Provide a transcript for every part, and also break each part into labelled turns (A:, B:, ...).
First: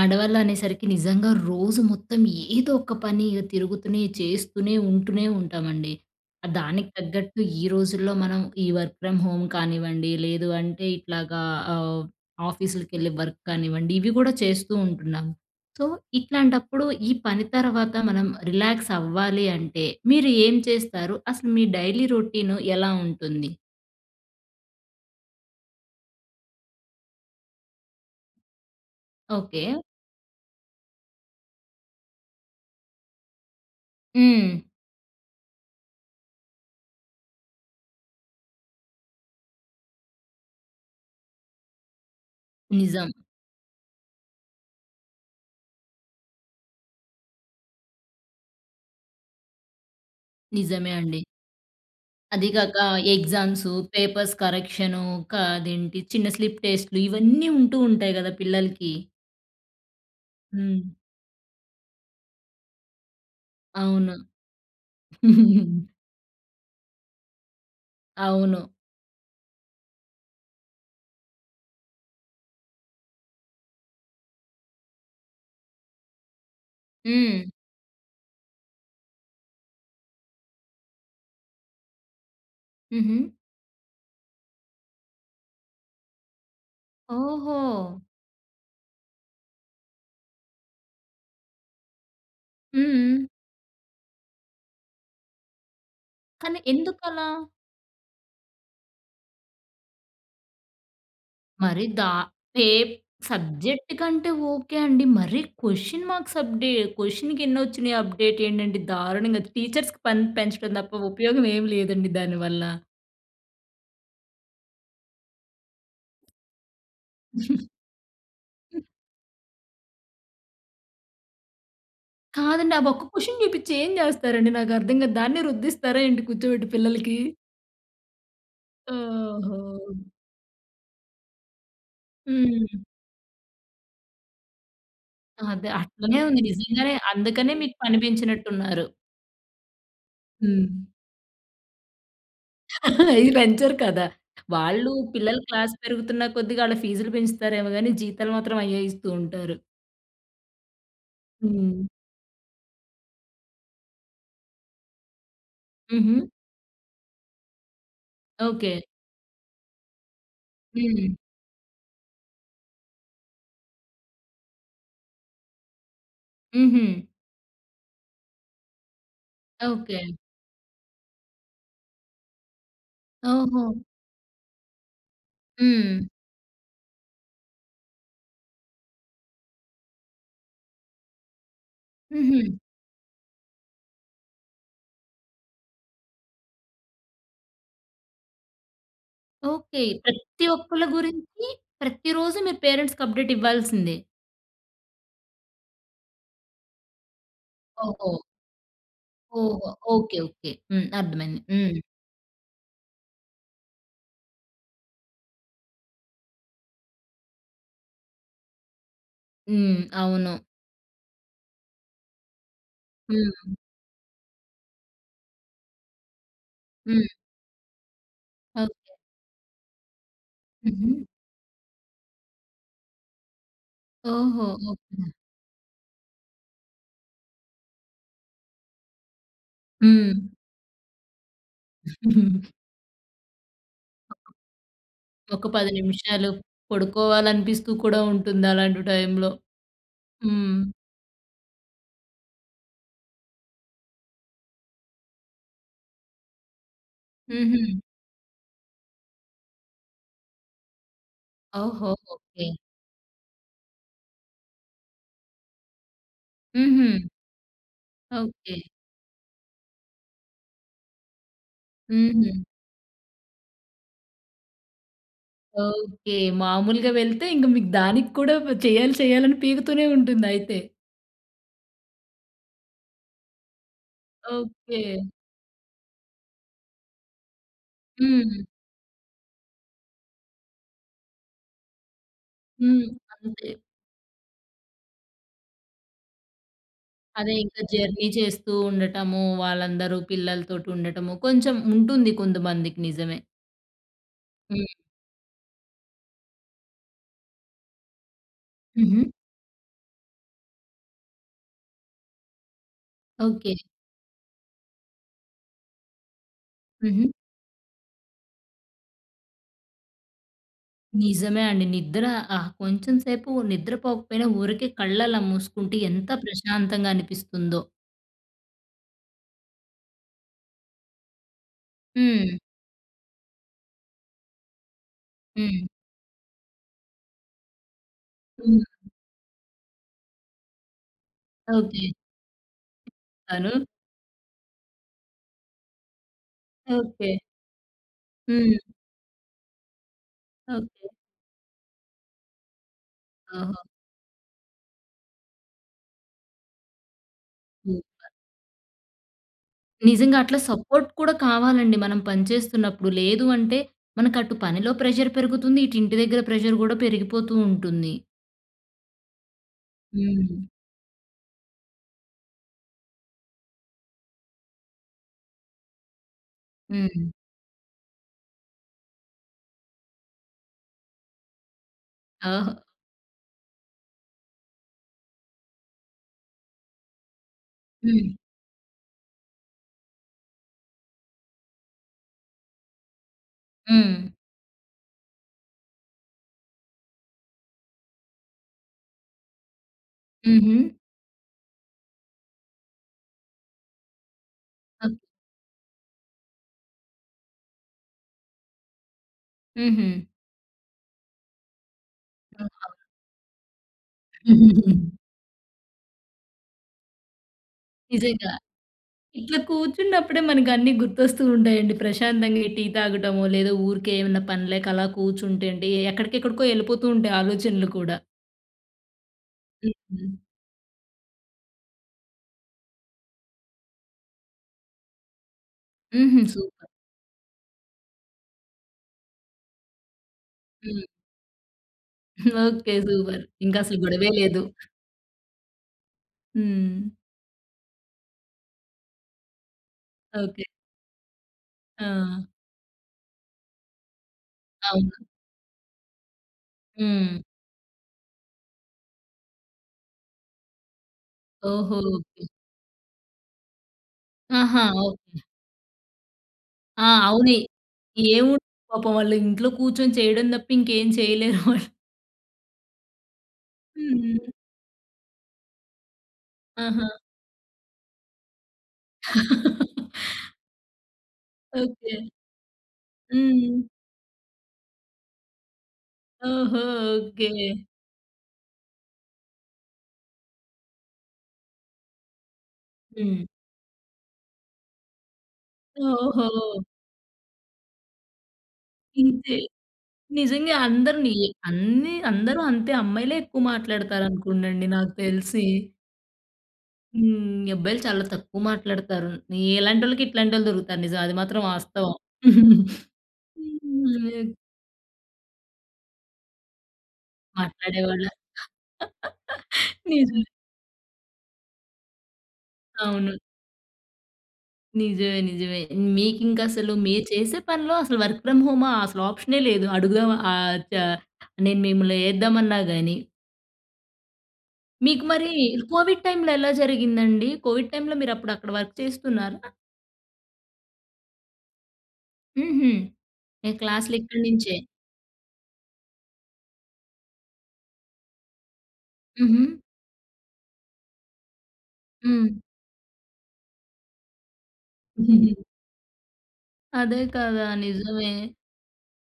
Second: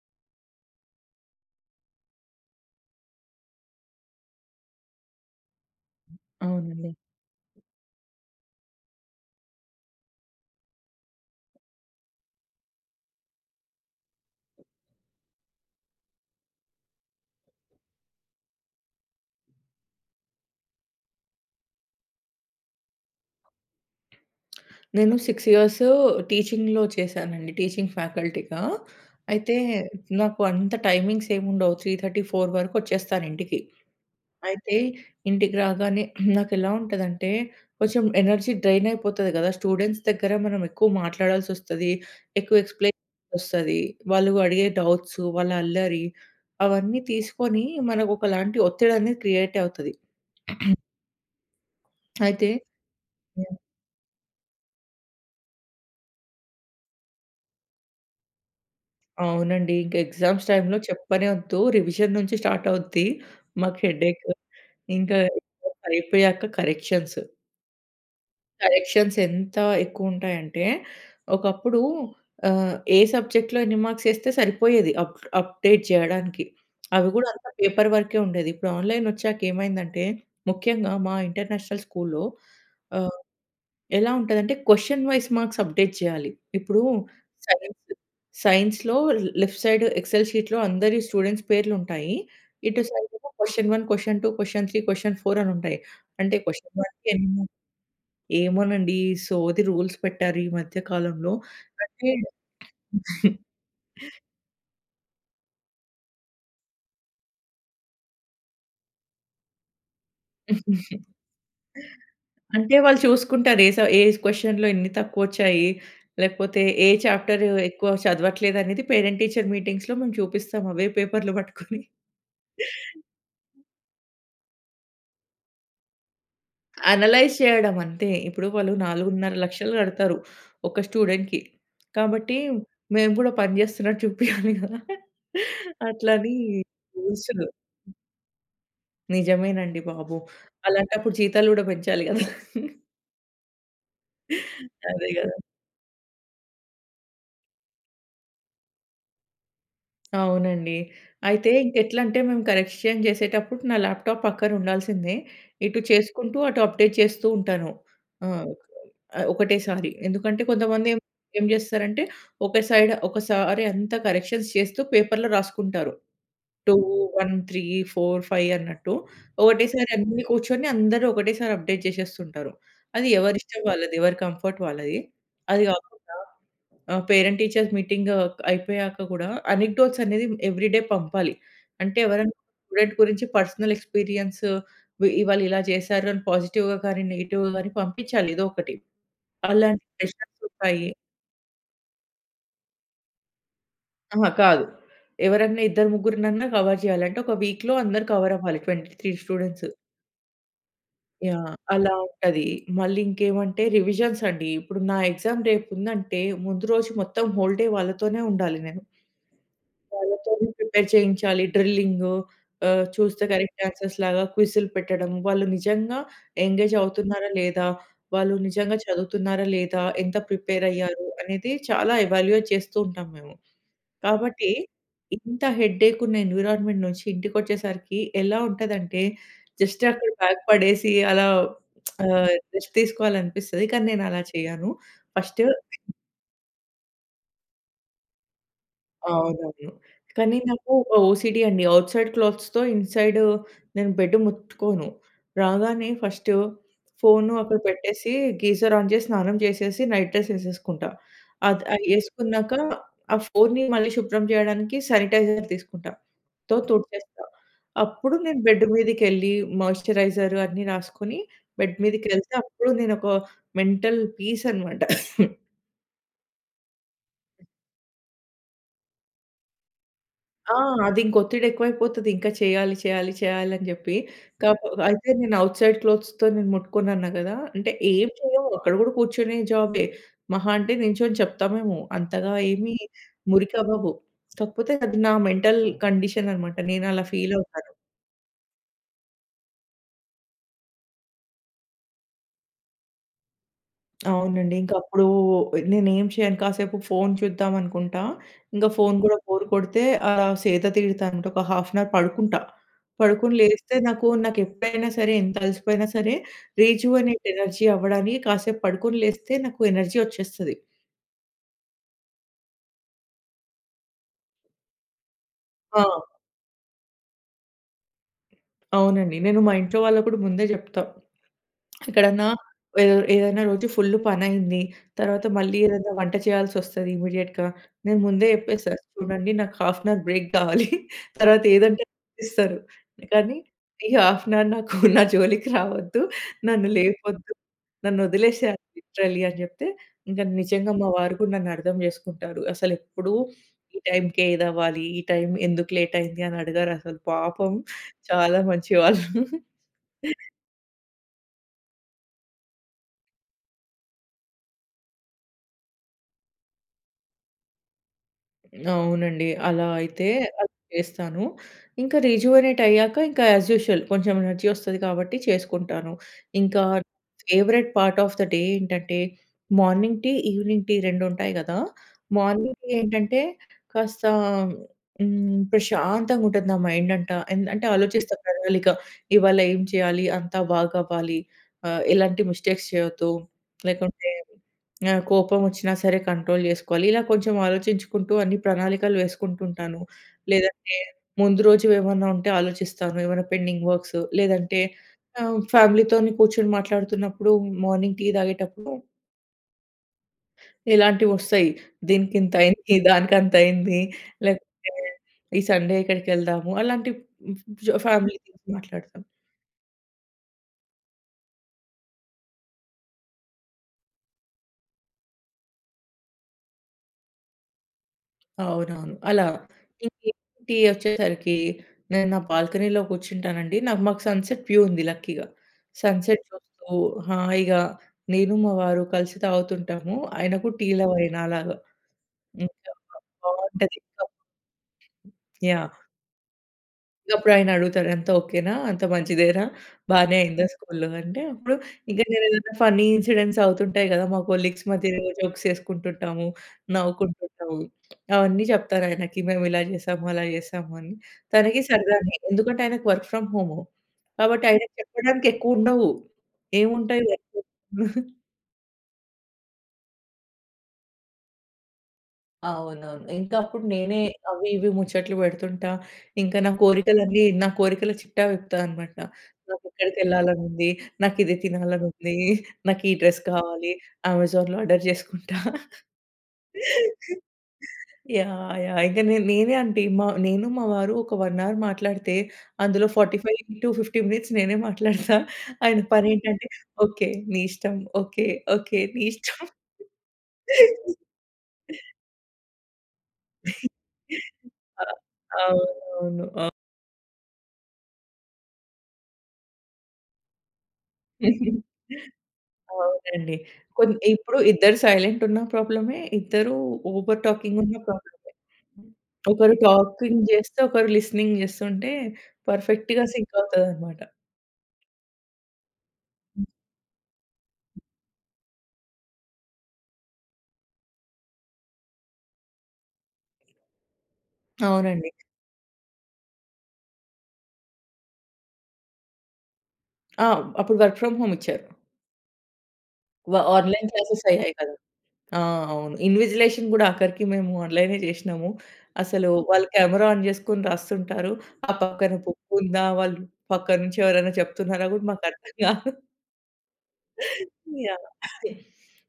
A: ఆడవాళ్ళు అనేసరికి నిజంగా రోజు మొత్తం ఏదో ఒక పని తిరుగుతూనే, చేస్తూనే, ఉంటూనే ఉంటామండి. దానికి
B: అవునండి.
A: తగ్గట్టు ఈ రోజుల్లో మనం, ఈ వర్క్ ఫ్రమ్ హోమ్ కానివ్వండి లేదు అంటే ఇట్లాగా ఆహ్, ఆఫీస్‌లకి వెళ్ళి వర్క్ కానివ్వండి ఇవి కూడా చేస్తూ ఉంటున్నాం. సో, ఇట్లాంటప్పుడు, ఈ పని తర్వాత మనం రిలాక్స్ అవ్వాలి అంటే మీరు ఏం చేస్తారు అసలు మీ డైలీ రొటీన్ ఎలా ఉంటుంది?
B: నేను 6 ఇయర్స్ టీచింగ్‌లో చేశానండి టీచింగ్ ఫ్యాకల్టీగా. అయితే
A: ఓకె.
B: నాకు అంత టైమింగ్స్ ఏముండవ్, 3:30-4:00 వరకొచ్చేస్తాను ఇంటికి.
A: హ్మ్.
B: అయితే ఇంటికి రాగానే నాకెలా ఉంటదంటే, కొంచెం ఎనర్జీ డ్రైన్ అయిపోతుంది గద. స్టూడెంట్స్ దగ్గర మనం ఎక్కువ మాట్లాడాల్సొస్తది. ఎక్కువ ఎక్స్‌ప్లెయిన్
A: నిజం.
B: చేయాల్సి వస్తది. వాళ్ళు అడిగే డౌట్సు, వాళ్ళ అల్లరి అవన్నీ తీసుకొని మనకు ఒకలాంటి ఒత్తిడి అనేది క్రియేట్ అవుతది.
A: నిజమే అండి. అది
B: అయితే.
A: గాక
B: హ్మ్.
A: ఎగ్జామ్సు, పేపర్స్ కరెక్షను, కా అదేంటి చిన్న స్లిప్ టెస్ట్‌లు, ఇవన్నీ ఉంటూ ఉంటాయి కదా పిల్లలకి.
B: అవునండి ఇంక ఎగ్జామ్స్ టైంలో
A: హ్మ్.
B: చెప్పనె ఒద్దు. రివిజన్ నుంచి స్టార్ట్ అవుద్ది. మాకు హెడ్
A: అవును.
B: ఏఖ్, ఇంకా అయిపోయాక కరెక్షన్స్.
A: అవును.
B: కరెక్షన్స్ ఎంత ఎక్కువ ఉంటాయంటే, ఒకప్పుడు ఆహ్, ఏ సబ్జెక్ట్‌లో ఎన్ని మార్క్స్ వేస్తే సరిపోయేది అప్ అప్డేట్ చేయడానికి. అవి కూడా
A: హ్మ్.
B: అంతా పేపర్ వర్క్ ఉండేది ఇప్పుడు ఆన్‌లైన్‌ వచ్చాక ఏమైందంటే, ముఖ్యంగా మా ఇంటర్నేషనల్ స్కూల్‌లో ఆహ్,
A: హుహు.
B: ఎలా ఉంటుందంటే క్వెషన్ వైస్ మార్క్స్ అప్డేట్ చేయాలి. ఇప్పుడు సైన్స్
A: ఓహో!
B: సైన్స్‌లో ల్ లెఫ్ట్ సైడ్ ఎక్సెల్ షీట్‌లో అందరి స్టూడెంట్స్ పేర్లుంటాయి ఇటు సైడ్
A: హ్మ్.
B: క్వెషన్ 1, క్వెషన్ 2, క్వెషన్ 3, క్వెషన్ 4, అనుంటాయి. అంటే
A: కానీ
B: క్వెషన్
A: ఎందుకలా?
B: వన్‌కెన్నో ఏమోనండి ఈ సోది రూల్స్ పెట్టారు. ఈ మధ్య కాలంలో.
A: మరి
B: అంటే
A: దా ఏ సబ్జెక్ట్‌కంటే ఓకె అండి మరి క్వెషన్ మార్క్స్ అప్డే క్వెషన్‌కెన్ని వచ్చినాయి అప్డేట్ ఏంటంటే దారుణంగా టీచర్స్‌కి పని పెంచడం తప్ప ఉపయోగం ఏమి లేదండి దానివల్ల.
B: అంటే వాళ్ళు చూసుకుంటారు. ఏ స ఏ క్వెషన్‌లో ఎన్ని తక్కువొచ్చాయి, లేకపోతే ఏ చాప్టర్ ఎక్కువ చదవట్లేదనేది పేరెంట్ టీచర్ మీటింగ్స్‌లో మేము చూపిస్తాం అవే పేపర్‌లు పట్టుకొని.
A: కాదండి ఆ ఒక్క క్వెషన్ చూపించి ఏం చేస్తారండి నాకు అర్థం గాదు, దాన్ని రుద్దిస్తారా ఏంటి కూర్చోబెట్టి పిల్లలకి?
B: అనలైజ్ చేయడం అంతే! ఇప్పుడు వాళ్ళు 4,50,000
A: ఓహో!
B: కడతారు ఒక స్టూడెంట్‌కి. కాబట్టి
A: హ్మ్.
B: మేము కూడా పని చేస్తున్నట్టు చూపియాలి గదా!
A: అదే అట్లనే
B: అట్లని
A: ఉంది నిజంగానే.
B: ఊసులు.
A: అందుకనే మీకు పని పెంచినట్టున్నారు.
B: నిజమేనండి బాబు.
A: హ్మ్.
B: అలాంటప్పుడు జీతాలు కూడా పెంచాలి గదా!
A: అవి పెంచరు కదా! వాళ్ళు
B: అదే గదా!
A: పిల్లలు క్లాస్ పెరుగుతున్న కొద్దిగా వాళ్ళ ఫీజులు పెంచుతారేమో గానీ జీతాలు మాత్రం అయ్యే ఇస్తూ ఉంటారు.
B: అవునండి. అయితే ఇంక
A: హ్మ్.
B: ఎట్లంటే, మేము కరెక్షన్ చేసేటప్పుడు నా ల్యాప్‌టాప్ పక్కనుండాల్సిందే. ఇటు
A: హుహు.
B: చేసుకుంటూ, అటు అప్‌డేట్ చేస్తూ ఉంటాను. ఆహ్,
A: ఓకే.
B: ఒకటేసారి. ఎందుకంటే, కొంతమంది ఏం
A: హ్మ్.
B: ఏం చేస్తారంటే, ఒక సైడ్ ఒకసారి అంతా కరెక్షన్స్ చేస్తూ, పేపర్‌లో రాసుకుంటారు. టూ,
A: హుహు.
B: వన్, త్రీ, ఫోర్, ఫైవ్ అన్నట్టు. ఒకటేసారి
A: ఓకే.
B: అన్నీ కూర్చొని, అందరూ ఒకటేసారి అప్‌డేట్ చేసేస్తుంటారు. అది ఎవరిష్టం
A: ఓహో!
B: వాళ్ళది. ఎవరి కంఫర్ట్ వాళ్ళది. అది కాకుండా
A: హ్మ్.
B: ఆహ్, పేరెంట్ టీచర్ మీటింగు అయిపోయాక కూడా, అనెక్‌‌‌డోట్స్ అనేవి ఎవ్రీడే పంపాలి. అంటే, ఎవరైనా
A: హుహు.
B: స్టూడెంట్ గురించి పర్సనల్ ఎక్స్‌పీరియన్సు, వి ఇవాళ ఇలా చేసారు అని పాజిటివ్‌గా గాని, నెగెటివ్‌గా గాని పంపించాలి ఎదో ఒకటి.
A: ఓకే.
B: అలాంటి సెష్‌న్స్
A: ప్రతి ఒక్కళ
B: ఉంటాయి.
A: గురించి, ప్రతి రోజు మీ పేరెంట్స్‌కి అప్‌డేట్ ఇవ్వాల్సిందే.
B: అహా! కాదు. ఎవరైనా ఇద్దరు, ముగ్గురునన్నా కవర్ చేయాలి. అంటే, ఒక వీక్‌లో అందరు
A: ఓహో!
B: కవరవ్వాలి. 23 స్టూడెంట్సు.
A: ఓహో! ఓకే. ఓకే. హ్మ్. అర్థమైంది.
B: యాహ్!
A: హ్మ్.
B: అలా ఉంటది. మళ్ళీ ఇంకేమంటే రివిజన్స్ అండీ. ఇప్పుడు నా ఎగ్జామ్ రేపుందంటే, ముందు రోజు మొత్తం హోల్ డే వాళ్ళతోనే ఉండాలి నేను.
A: హ్మ్. అవును.
B: వాళ్ళతోనే ప్రిపేర్ చేయించాలి. డ్రిల్లింగూ ఆహ్, చూస్తే
A: హ్మ్.
B: డైరెక్ట్ ఆన్సర్స్‌లాగా క్విజ్‌లు పెట్టడం. వాళ్ళు నిజంగా ఎంగేజ్
A: హ్మ్.
B: అవుతున్నారా, లేదా వాళ్ళు నిజంగా
A: ఓకే.
B: చదువుతున్నారా, లేదా ఎంత ప్రిపేర్
A: హుహు.
B: అయ్యారు, అనేది చాలా ఎవాల్యుయేట్ చేస్తూ ఉంటాం మేము.
A: ఓహో!
B: కాబట్టి,
A: ఓకే.
B: ఇంత హెడ్‌ఏక్ ఉన్న ఎన్విరాన్మెంట్ నుంచి ఇంటికొచ్చేసరికి ఎలా ఉంటదంటే, జస్ట్ అక్కడ
A: హ్మ్.
B: బ్యాగ్ పడేసి, అలా ఆహ్, రెస్ట్ తీసుకోవాలనిపిస్తది. కానీ, నేను అలా చేయను.
A: ఒక
B: ఫస్టు
A: 10 నిమిషాలు పడుకోవాలనిపిస్తూ కూడా ఉంటుంది. అలాంటి టైమ్‌లో.
B: అవునవును. కానీ,
A: హ్మ్.
B: నాకు ఒక ఓసీడీ అండి. ఔట్‌సైడ్ క్లోత్స్‌తో, ఇన్‌సైడు నేను బెడ్ ముట్టుకోను. రాగానే ఫస్టు ఫోను అక్కడ
A: హుహు.
B: పెట్టేసి, గీజర్ ఆన్ చేసి, స్నానం చేసేసి నైట్ డ్రెస్ ఏసేసుకుంటా. అద్ అది
A: ఓహో! ఓకే.
B: ఏసుకున్నాక ఆ ఫోన్‍ని మళ్ళీ శుభ్రం చేయడానికి శానిటైజర్ తీసుకుంటా. తో
A: హ్మ్, హ్మ్.
B: తుడిచేస్తా. అప్పుడు నేను
A: ఓకే.
B: బెడ్డు మీదికెళ్ళి మాయిశ్చరైజర్ అన్నీ రాసుకొని, బెడ్ మీదకెళ్తే
A: హుహు.
B: అప్పుడు నేను ఒక మెంటల్ పీసనమాట.
A: ఓకే. మామూలుగా వెళ్తే, ఇంక మీకు దానికి కూడా చేయాలి, చేయాలి అని పీకుతూనే
B: ఆ!
A: ఉంటుందైతే.
B: అదింక ఒత్తిడెక్కువైపోతది. ఇంకా చేయాలి, చేయాలి, చేయాలి అని చెప్పి. కాక
A: ఓకే.
B: అయితే నేను ఔట్ సైడ్ క్లోత్స్‌తో నేను ముట్టుకోనన్నా కదా! అంటే ఏం
A: హ్మ్.
B: చేయము. అక్కడ కూడా కూర్చొనే జాబే. మహా అంటే, నిల్చొని చెప్తామేమో! అంతగా ఏమి
A: హ్మ్. అంతే.
B: మురికవ్వవు. కాకపోతే, అది నా మెంటల్ కండిషనన్నమాట. నేను అలా
A: అదే ఇంకా
B: ఫీలవుతాను.
A: జర్నీ చేస్తూ ఉండటము. వాళ్ళందరూ పిల్లలతోటి ఉండటము. కొంచెం ఉంటుంది కొంతమందికి. నిజమే.
B: అవునండి. ఇంక
A: హ్మ్.
B: అప్పుడు నేనేమి చేయను. కాసేపు ఫోన్ చూద్దామనుకుంటా. ఇంకా ఫోన్
A: హుహు.
B: కూడా బోర్ కొడితే ఆహ్, సేద తీరుతా. అంటే ఒక హాఫ్ అన్ అవర్ పడుకుంటా. పడుకొని
A: ఓకే.
B: లేస్తే నాకు నాకు ఎప్పుడైనా సరే ఎంత అలసిపోయినా సరే రోజు
A: హుహు.
B: అనే ఎనర్జీ అవ్వడానికి కాసేపు పడుకొని లేస్తే నాకు ఎనర్జీ వచ్చేస్తది.
A: నిజమే అండి. నిద్ర ఆ! కొంచెం సేపు నిద్రపోకపోయినా ఊరికే కళ్ళలా మూసుకుంటే
B: ఆ!
A: ఎంత ప్రశాంతంగా అనిపిస్తుందో.
B: అవునండి. నేను మా ఇంట్లో వాళ్ళకి కూడా ముందే చెప్తా. ఎక్కడన్నా,
A: హ్మ్.
B: ఏదె ఏదైనా రోజు ఫుల్ పని అయింది. తర్వాత మళ్ళీ
A: హ్మ్.
B: ఏదైనా వంట చేయాల్సి వస్తుది ఇమ్మీడియేట్‌గా. నేను ముందే
A: హ్మ్.
B: చెప్పేస్తా. చూడండి నాకు హాఫ్ అన్ అవర్ బ్రేక్ కావాలి. తర్వాత
A: ఓకే.
B: ఏదంటే చేపిస్తారు. కానీ
A: తను
B: "ఈ హాఫ్ అన్ అవర్ నాకు నా జోలికి రావద్దు. నన్ను
A: ఓకే.
B: లేపొద్దు. నన్ను వదిలేసాయి
A: హ్మ్.
B: లిటరల్లి" అని చెప్తే, ఇంకా నిజంగా మా
A: ఓకే.
B: వారు కూడా నన్ను అర్థం చేసుకుంటారు. అసలు ఎప్పుడు
A: ఓహో!
B: ఈ టైమ్‌కే ఇదవ్వాలి. ఈ టైమ్ ఎందుకు లేట్ అయింది? అని అడిగరసలు. పాపం
A: సూపర్.
B: చాలా మంచివాళ్ళు.
A: నిజంగా అట్లా సపోర్ట్ కూడా కావాలండి. మనం పని చేస్తున్నప్పుడు. లేదు అంటే మనకు అటు పనిలో ప్రెషర్ పెరుగుతుంది. ఇటు ఇంటి దగ్గర ప్రెషర్ కూడా పెరిగిపోతూ ఉంటుంది.
B: అవునండి. అలా అయితే
A: హ్మ్.
B: అలా చేస్తాను. ఇంకా రిజివోనేట్ అయ్యాక ఇంకా యాజ్ యూజువల్ కొంచెం ఎనర్జీ వస్తది కాబట్టి చేసుకుంటాను. ఇంకా
A: హ్మ్.
B: Favourite part of the day ఏంటంటే, మార్నింగ్ టీ, ఈవెనింగ్ టీ 2 ఉంటాయి కదా!
A: ఓహో!
B: మార్నింగ్ టీ ఏంటంటే కాస్త హ్మ్, ప్రశాంతంగా ఉంటది నా మైండ్ అంటా, ఎన్ అంటే ఆలోచిస్తా
A: హ్మ్.
B: ప్రణాళిక. ఇవాళ ఏం చేయాలి, అంతా బాగవ్వాలి ఆహ్, ఎలాంటి మిస్టేక్స్ చేయొద్దు లేకుంటే,
A: హ్మ్.
B: ఆహ్, కోపం వచ్చినా సరే కంట్రోల్ చేసుకోవాలి. ఇలా కొంచెం ఆలోచించుకుంటూ అన్ని ప్రణాళికలు వేసుకుంటూ ఉంటాను.
A: హుహు.
B: లేదంటే ముందు రోజు ఏమన్నా ఉంటే ఆలోచిస్తాను. ఏమన్నా పెండింగ్ వర్క్స్ లేదంటే
A: ఓ
B: ఆహ్, ఫ్యామిలీతోనే కూర్చొని మాట్లాడుతున్నప్పుడు మార్నింగ్ టీ తాగేటప్పుడు
A: హుహు.
B: ఇలాంటివి వస్తాయి. దీనికింత
A: [unintelligible]
B: అయింది, దానికంత అయింది లేకపోతే
A: హూహుహు.
B: ఈ సండే ఎక్కడికెళ్దాము అలాంటి జ్ ఫ్యా ఫ్యామిలీ
A: నిజంగా.
B: గురించి మాట్లాడతాం.
A: ఇట్లా కూర్చున్నప్పుడే మనకన్నీ గుర్తొస్తూ ఉంటాయండి. ప్రశాంతంగా ఈ టీ తాగడమో లేదా ఊరికే ఏమన్నా పనిలేక అలా కూర్చుంటే అండి ఎక్కడికెక్కడికో వెళ్ళిపోతూ ఉంటాయి ఆలోచనలు కూడా.
B: అవునవును. అలా ఇంకా
A: హుహు.
B: టీ అచ్చేసరికి, నేను నా బాల్కనీలో కూర్చుంటానండి. నాకు మాకు సన్‌సెట్ వ్యూ ఉంది లక్కీగా.
A: హుహు.
B: Sunset
A: super.
B: చూస్తూ, హాయిగా నేను, మా వారు కలిసి తాగుతుంటాము. ఆయన కుడా టీ
A: హ్మ్.
B: లవరే నాలాగా ఇంకా
A: ఓకె సూపర్. ఇంకా అసలు
B: బావుంటది ఇంకా.
A: గొడవే లేదు.
B: యహ్!
A: హ్మ్.
B: ఇగ అప్పుడు ఆయన అడుగుతాడు "అంతా ఓకేనా? అంత మంచిదేనా? బానే
A: ఓకే.
B: అయిందా స్కూల్‌లో?" అంటే అప్పుడు ఇంక
A: ఆ!
B: నేను ఏదైనా ఫన్నీ ఇన్సిడెంట్స్ అవుతుంటాయి కదా. మా కొలీగ్స్ మధ్య
A: అవునా?
B: జోక్స్ వేసుకుంటుంటాము,
A: హ్మ్.
B: నవ్వుకుంటుంటాము. అవన్నీ చెప్తాను ఆయనకి. మేము ఇలా చేసాము. అలా చేశాము అని. తనకి
A: ఓహో!
B: సరదానే.
A: ఓకే.
B: ఎందుకంటే, ఆయనకి వర్క్ ఫ్రమ్ హోమ్ కాబట్టి
A: ఆహా!
B: ఆయనకి
A: ఓకే.
B: చెప్పడానికి ఎక్కువ ఉండవు.
A: ఆ!
B: ఏముంటాయి వర్క్.
A: అవుని ఏముంది పాపం వాళ్ళు ఇంట్లో కూర్చొని చేయడం తప్ప ఇంకేం చేయలేరు వాళ్ళు.
B: అవునవును. ఇంకా అప్పుడు నేనే
A: హుహు.
B: అవి ఇవి ముచ్చట్లు పెడుతుంటా. ఇంకా నా
A: ఆహా!
B: కోరికలన్నీ నా కోరికల చిట్టా విప్పుతా అనమాట. నాకు ఎక్కడికి వెళ్ళాలని ఉంది, నాకు ఇది తినాలని
A: ఓకే.
B: ఉంది, నాకు ఈ డ్రెస్
A: హ్మ్.
B: కావాలి, అమెజాన్‍లో ఆర్డర్ చేసుకుంటా.
A: ఓహో! ఓకే.
B: యాహ్! యాహ్! ఇంకా నే నేనే అంట నేను మా వారు ఒక వన్ అవర్ మాట్లాడితే, అందులో ఫార్టీ
A: హ్మ్.
B: ఫైవ్ ఇంటూ 50 మినిట్స్ నేనే మాట్లాడుతా. ఆయన పని ఏంటంటే,
A: ఓహో!
B: ఓకే నీ ఇష్టం. ఓకే. ఓకే. నీ
A: ఇంతే.
B: ఇష్టం.
A: నిజంగా అందరు నియి అన్ని అందరూ అంతే అమ్మాయిలే ఎక్కువ మాట్లాడతారు అనుకోండండి
B: ఆ!
A: నాకు తెలిసి.
B: అవును. అవును. ఆ!
A: హ్మ్. అబ్బాయిలు చాలా తక్కువ మాట్లాడుతారు. ఇలాంటోళ్ళకి ఇట్లాంటోళ్ళు దొరుకుతారు నిజం. అది మాత్రం వాస్తవం.
B: అవునండి. కొన్
A: హ్మ్.
B: ఇప్పుడు ఇద్దరు సైలెంట్ ఉన్న ప్రాబ్లమే. ఇద్దరు ఓవర్‌టాకింగ్ ఉన్న
A: మాట్లాడేవాళ్ళ
B: ప్రాబ్లమే. ఒకరు టాకింగ్
A: నిజమే.
B: చేస్తే ఒకరు లిసెనింగ్ చేస్తుంటే పర్ఫెక్ట్‌గా
A: అవును.
B: సింక్ అవుతదనమాట.
A: నిజమే నిజమే. మీకింక అసలు మీరు చేసే పనిలో అసలు వర్క్ ఫ్రమ్ హోమ్ అసలా ఆప్షనే లేదు. అడుగుదాం ఆహ్, ద నేను మిమ్మల్ని ఏద్దామన్నాగాని. మీకు
B: అవునండి.
A: మరీ కోవిడ్ టైంలో ఎలా జరిగిందండి? కోవిడ్ టైంలో మీరు అప్పుడు అక్కడ వర్క్ చేస్తున్నారా?
B: ఆ! అప్పుడు వర్క్ ఫ్రమ్ హోమ్ ఇచ్చారు.
A: హుహు.
B: వ
A: మీ
B: ఆన్‌లైన్
A: క్లాస్‌లు
B: క్లాస్ అయ్యాయి
A: ఇక్కడ్నించే.
B: కదా! ఆ! అవును. ఇన్విజిలేషన్ కూడా ఆఖరికి మేము ఆన్‌లైనే చేశ్నము. అసలు
A: హుహు.
B: వాళ్ళు కెమెరా ఆన్ చేసుకొని రాస్తుంటారు. ఆ పక్కన
A: హ్మ్.
B: బుక్ ఉందా, వాళ్ళు పక్కన నుంచి ఎవరైనా చెప్తున్నారా కూడా మాకు
A: హుహు.
B: అర్థం కాదు.
A: అదే కదా!
B: యాహ్!
A: నిజమే.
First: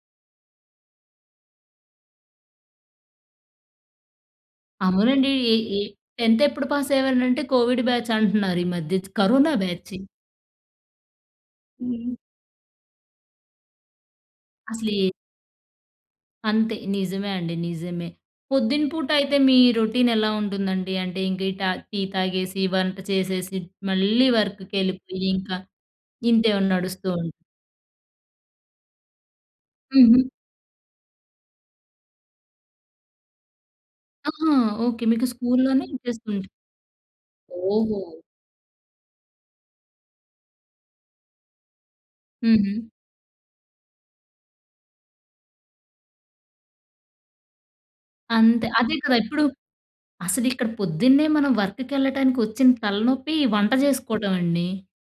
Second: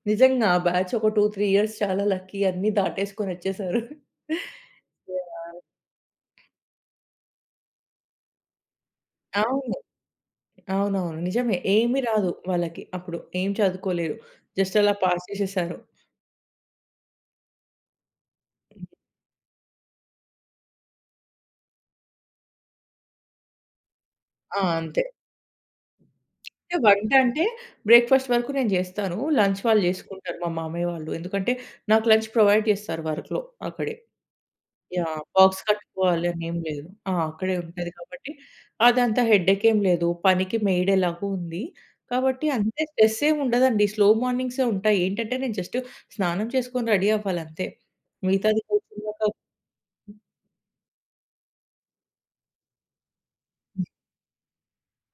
B: నిజంగా ఆ బ్యాచ్ ఒక 2, 3 ఇయర్స్ చాలా లక్కీ. అన్ని దాటేసుకొనొచ్చేసారు.
A: అవునండి. ఈ
B: యాహ్!
A: ఈ 10థ్ ఎప్పుడు పాస్ అయ్యేవారనంటే కోవిడ్ బ్యాచ్ అంటున్నారు ఈ మధ్య కరోనా
B: అవును.
A: బ్యాచి.
B: అవునవును నిజమే. ఏమి
A: హ్మ్.
B: రాదు వాళ్ళకి అప్పుడు ఏం చదువుకోలేదు. జస్ట్ అలా
A: అసలే
B: పాస్ చేసేసారు.
A: అంతే! నిజమే అండి నిజమే. పొద్దున పూట అయితే మీ రొటీన్ ఎలా ఉంటుందండి? అంటే ఇంకా ఈ ట టీ తాగేసి, వంట చేసేసి, మళ్ళీ
B: ఆ! అంతే.
A: వర్క్‌కెళ్ళిపోయి ఇంకా ఇంతే నడుస్తూ
B: వంట అంటే బ్రేక్‌ఫాస్ట్ వరకు నేను చేస్తాను. లంచ్ వాళ్ళు
A: హుహు.
B: చేసుకుంటారు మా మామయ్య వాళ్ళు. ఎందుకంటే, నాకు లంచ్ ప్రొవైడ్ చేస్తారు వర్క్‌లో అక్కడే.
A: ఆహా! ఒకే
B: యాహ్!
A: మీకు
B: బాక్స్
A: స్కూల్‌లోనే
B: కట్టుకోవాలి అని
A: ఇచ్చేస్తుంది.
B: ఏమి లేదు. ఆ! అక్కడే ఉంటది
A: ఓహో!
B: కాబట్టి అదంతా హెడేక్ ఏమి లేదు. పనికి మెయిడేలాగో ఉంది కాబట్టి అంత
A: హుహు.
B: స్ట్రెస్ ఏమి ఉండదండి స్లో మార్నింగ్సే ఉంటాయి. ఏంటంటే, నేను జస్ట్ స్నానం చేసుకొని రెడీ అవ్వాలి అంతే మిగతాది
A: అంతే. అదే కదా! ఇప్పుడు
B: [unintelligible]
A: అసలు ఇక్కడ పొద్దున్నే మనం వర్క్‌కి ఎళ్ళటానికి వచ్చిన తలనొప్పి వంట చేసుకోవటం అండి.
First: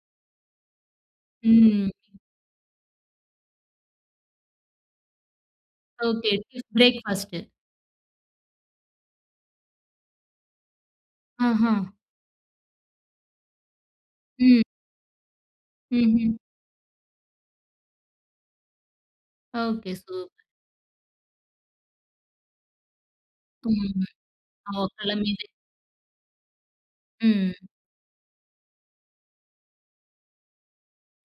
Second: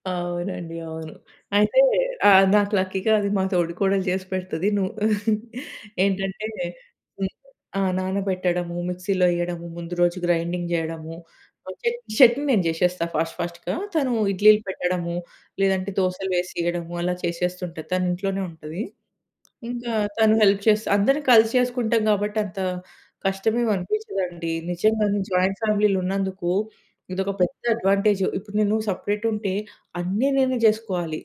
B: అవునండి. అవును. అయితే
A: హ్మ్.
B: ఆ! నాకు లక్కీగా అది మా తోడికోడలు చేసి పెడుతది. నువ్వు
A: ఓకే.
B: ఏంటంటే,
A: బ్రేక్ఫాస్ట్.
B: అ నానబెట్టడము మిక్సీలో ఎయడము ముందు రోజు గ్రైండింగ్ చేయడము
A: ఆహా!
B: చ చట్నీ నేను చేసేస్తా ఫాస్ట్ ఫాస్ట్‌గా. తను
A: హ్మ్.
B: ఇడ్లీలు పెట్టడము, లేదంటే దోసలు
A: హుహు.
B: వేసి ఇయడము అలా చేసేస్తుంటది. తను ఇంట్లోనే ఉంటది.
A: ఓకే.
B: ఇంకా తను
A: సూపర్.
B: హెల్ప్ చేస్తే అందరం కలిసి చేసుకుంటాం కాబట్టి అంత కష్టమేమి
A: హుహు.
B: అనిపించదండి.
A: ఒకళ్ళ
B: నిజంగానే
A: మీదే
B: జాయింట్ ఫ్యామిలీలో ఉన్నందుకు ఇదొక పెద్ద
A: హ్మ్.
B: అడ్వాంటేజ్. ఇప్పుడు నేను సెపరేట్ ఉంటే అన్ని నేనే చేసుకోవాలి.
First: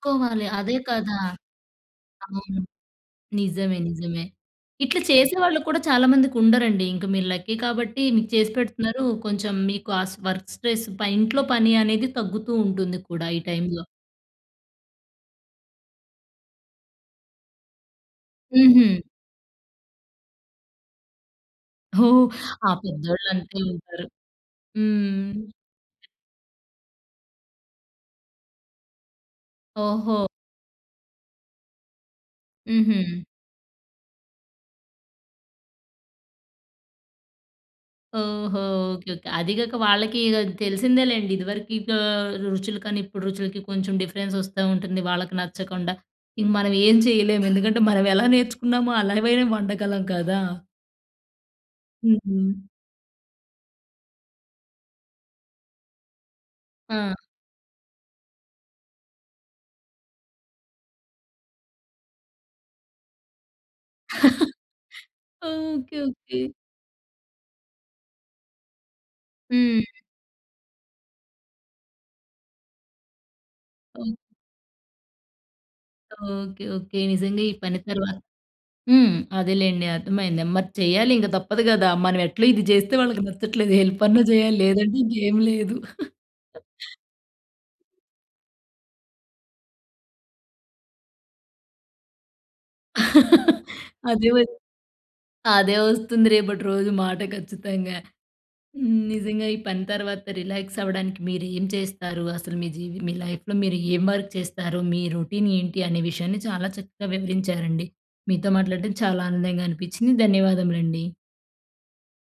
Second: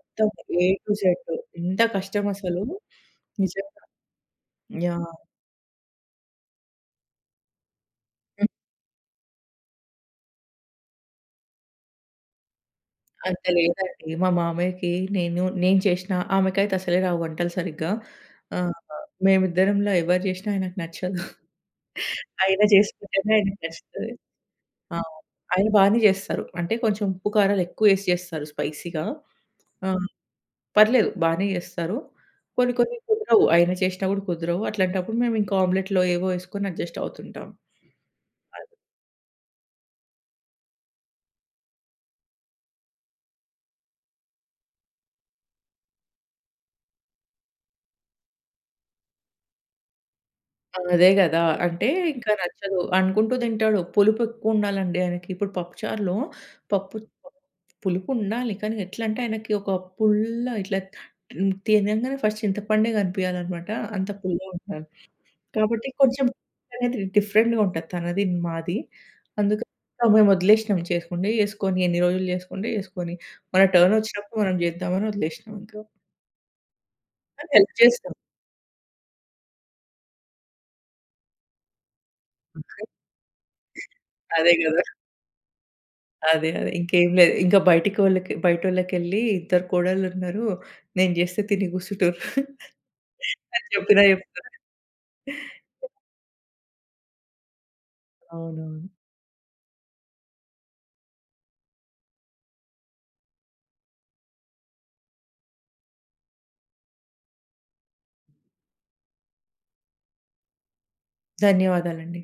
B: మొత్తం ఏ
A: అదే
B: టు
A: కదా!
B: జడ్ ఎంత కష్టం
A: అవును.
B: అసలు
A: నిజమే
B: నిజంగా.
A: నిజమే. ఇట్ల
B: యాహ్!
A: చేసేవాళ్ళు కూడా చాలా మందికి ఉండరండి ఇంక మీరు లక్కీ కాబట్టి మీకు చేసి పెడుతున్నారు. కొంచెం మీకు ఆ వర్క్ స్ట్రెస్ ఇంట్లో పని అనేది తగ్గుతూ ఉంటుంది కూడా ఈ
B: అంత
A: టైమ్‌లో.
B: లేదండి. మా మామయ్యకి నేను, నేను చేసినా ఆమెకైతే అస్సలే రావు వంటలు సరిగ్గా. ఆహ్,
A: హుహు.
B: మేమిద్దరంలో ఎవరు చేసినా ఆయనకు నచ్చదు.
A: ఓహ్!
B: అయినా
A: ఆ పెద్దోళ్ళు
B: చేసుకుంటేనే ఆయనకి
A: అంతే ఉంటారు.
B: నచ్చుతది. ఆ!
A: హ్మ్.
B: ఆయన బానే చేస్తారు. అంటే కొంచెం ఉప్పు కారాలు ఎక్కువ ఎసి చేస్తారు. స్పైసీగా ఆ!
A: ఓహో!
B: పర్లేదు బానే చేస్తారు. కొన్ని కొన్ని
A: హుహు.
B: కుదరవు. ఆయన చేసిన కూడా కుదరవు. అట్లాంటప్పుడు మేము ఇంకా ఆమ్లెట్‌లో ఏవో ఎసుకొని అడ్జస్ట్ అవుతుంటాం.
A: ఓహో!
B: అది.
A: ఓకే. ఓకే. అది కాక వాళ్ళకి తెలిసిందే లెండి. ఇదివరకు ఇక రుచులు కానీ ఇప్పుడు రుచులకి కొంచెం డిఫరెన్స్ వస్తూ ఉంటుంది. వాళ్ళకి నచ్చకుండా ఇక మనం ఏం చేయలేము ఎందుకంటే, మనం ఎలా నేర్చుకున్నామో అలా అయినా వండగలం కదా!
B: అదే కదా! అంటే ఇంకా
A: హుహు.
B: నచ్చదు అనుకుంటూ తింటాడు. పులుపు ఎక్కువ ఉండాలండి ఆయనకి. ఇప్పుడు పప్పు చారులో పప్పు
A: ఆ!
B: పులుపు ఉండాలి కానీ ఎట్లంటే ఆయనకి ఒక పుల్ల ఇట్లా తినంగానే ఫస్ట్ చింతపండే కనిపియాలనమాట. అంత పుల్లగా ఉండాలి కాబట్టి
A: ఓకే.
B: కొంచెం
A: ఓకే.
B: డిఫరెంట్‌గా ఉంటుంది తనది మాది. అందుకని
A: హ్మ్.
B: మేము వదిలేసినాం చేసుకుంటే చేసుకొని ఎన్ని రోజులు చేసుకుంటే చేసుకొని మన టర్న్
A: ఓకే.
B: వచ్చినప్పుడు మనం చేద్దామని వదిలేసినాం ఇంకా.
A: ఓకే. ఓకే. నిజంగా
B: ఆ
A: ఈ
B: హెల్ప్
A: పని
B: చేస్తాం.
A: తర్వాత హ్మ్. అదేలేండి అర్థమైంది మరి చేయాలి ఇంక తప్పదు కదా. మనం ఎట్లో ఇది చేస్తే వాళ్ళకి నచ్చట్లేదు హెల్ప్ అన్నా
B: అదే
A: చేయాలి
B: కదా!
A: లేదంటే ఇంకేం లేదు.
B: అదే అదే ఇంకేమి లేదు. ఇంక బయటకి బయటోళ్ళకి వెళ్లి "ఇద్దరు కోడళ్ళు ఉన్నారు. నేను చేస్తే తిని కుసుంటుర్రు" అని చెప్పినా
A: అదే
B: చెప్తరు.
A: వోచ్ అదే వస్తుంది రేపటి రోజు మాట ఖచ్చితంగా.
B: అవునవును.
A: హ్మ్. నిజంగా ఈ పని తర్వాత రిలాక్స్ అవ్వడానికి మీరు ఏం చేస్తారు? అసలు మీ జీవి మీ లైఫ్‌లో మీరు ఏం వర్క్ చేస్తారు? మీ రొటీన్ ఏంటి, అనే విషయాన్ని చాలా చక్కగా వివరించారండి. మీతో మాట్లాడడం చాలా ఆనందంగా అనిపించింది. ధన్యవాదములండి.
B: ధన్యవాదాలండి.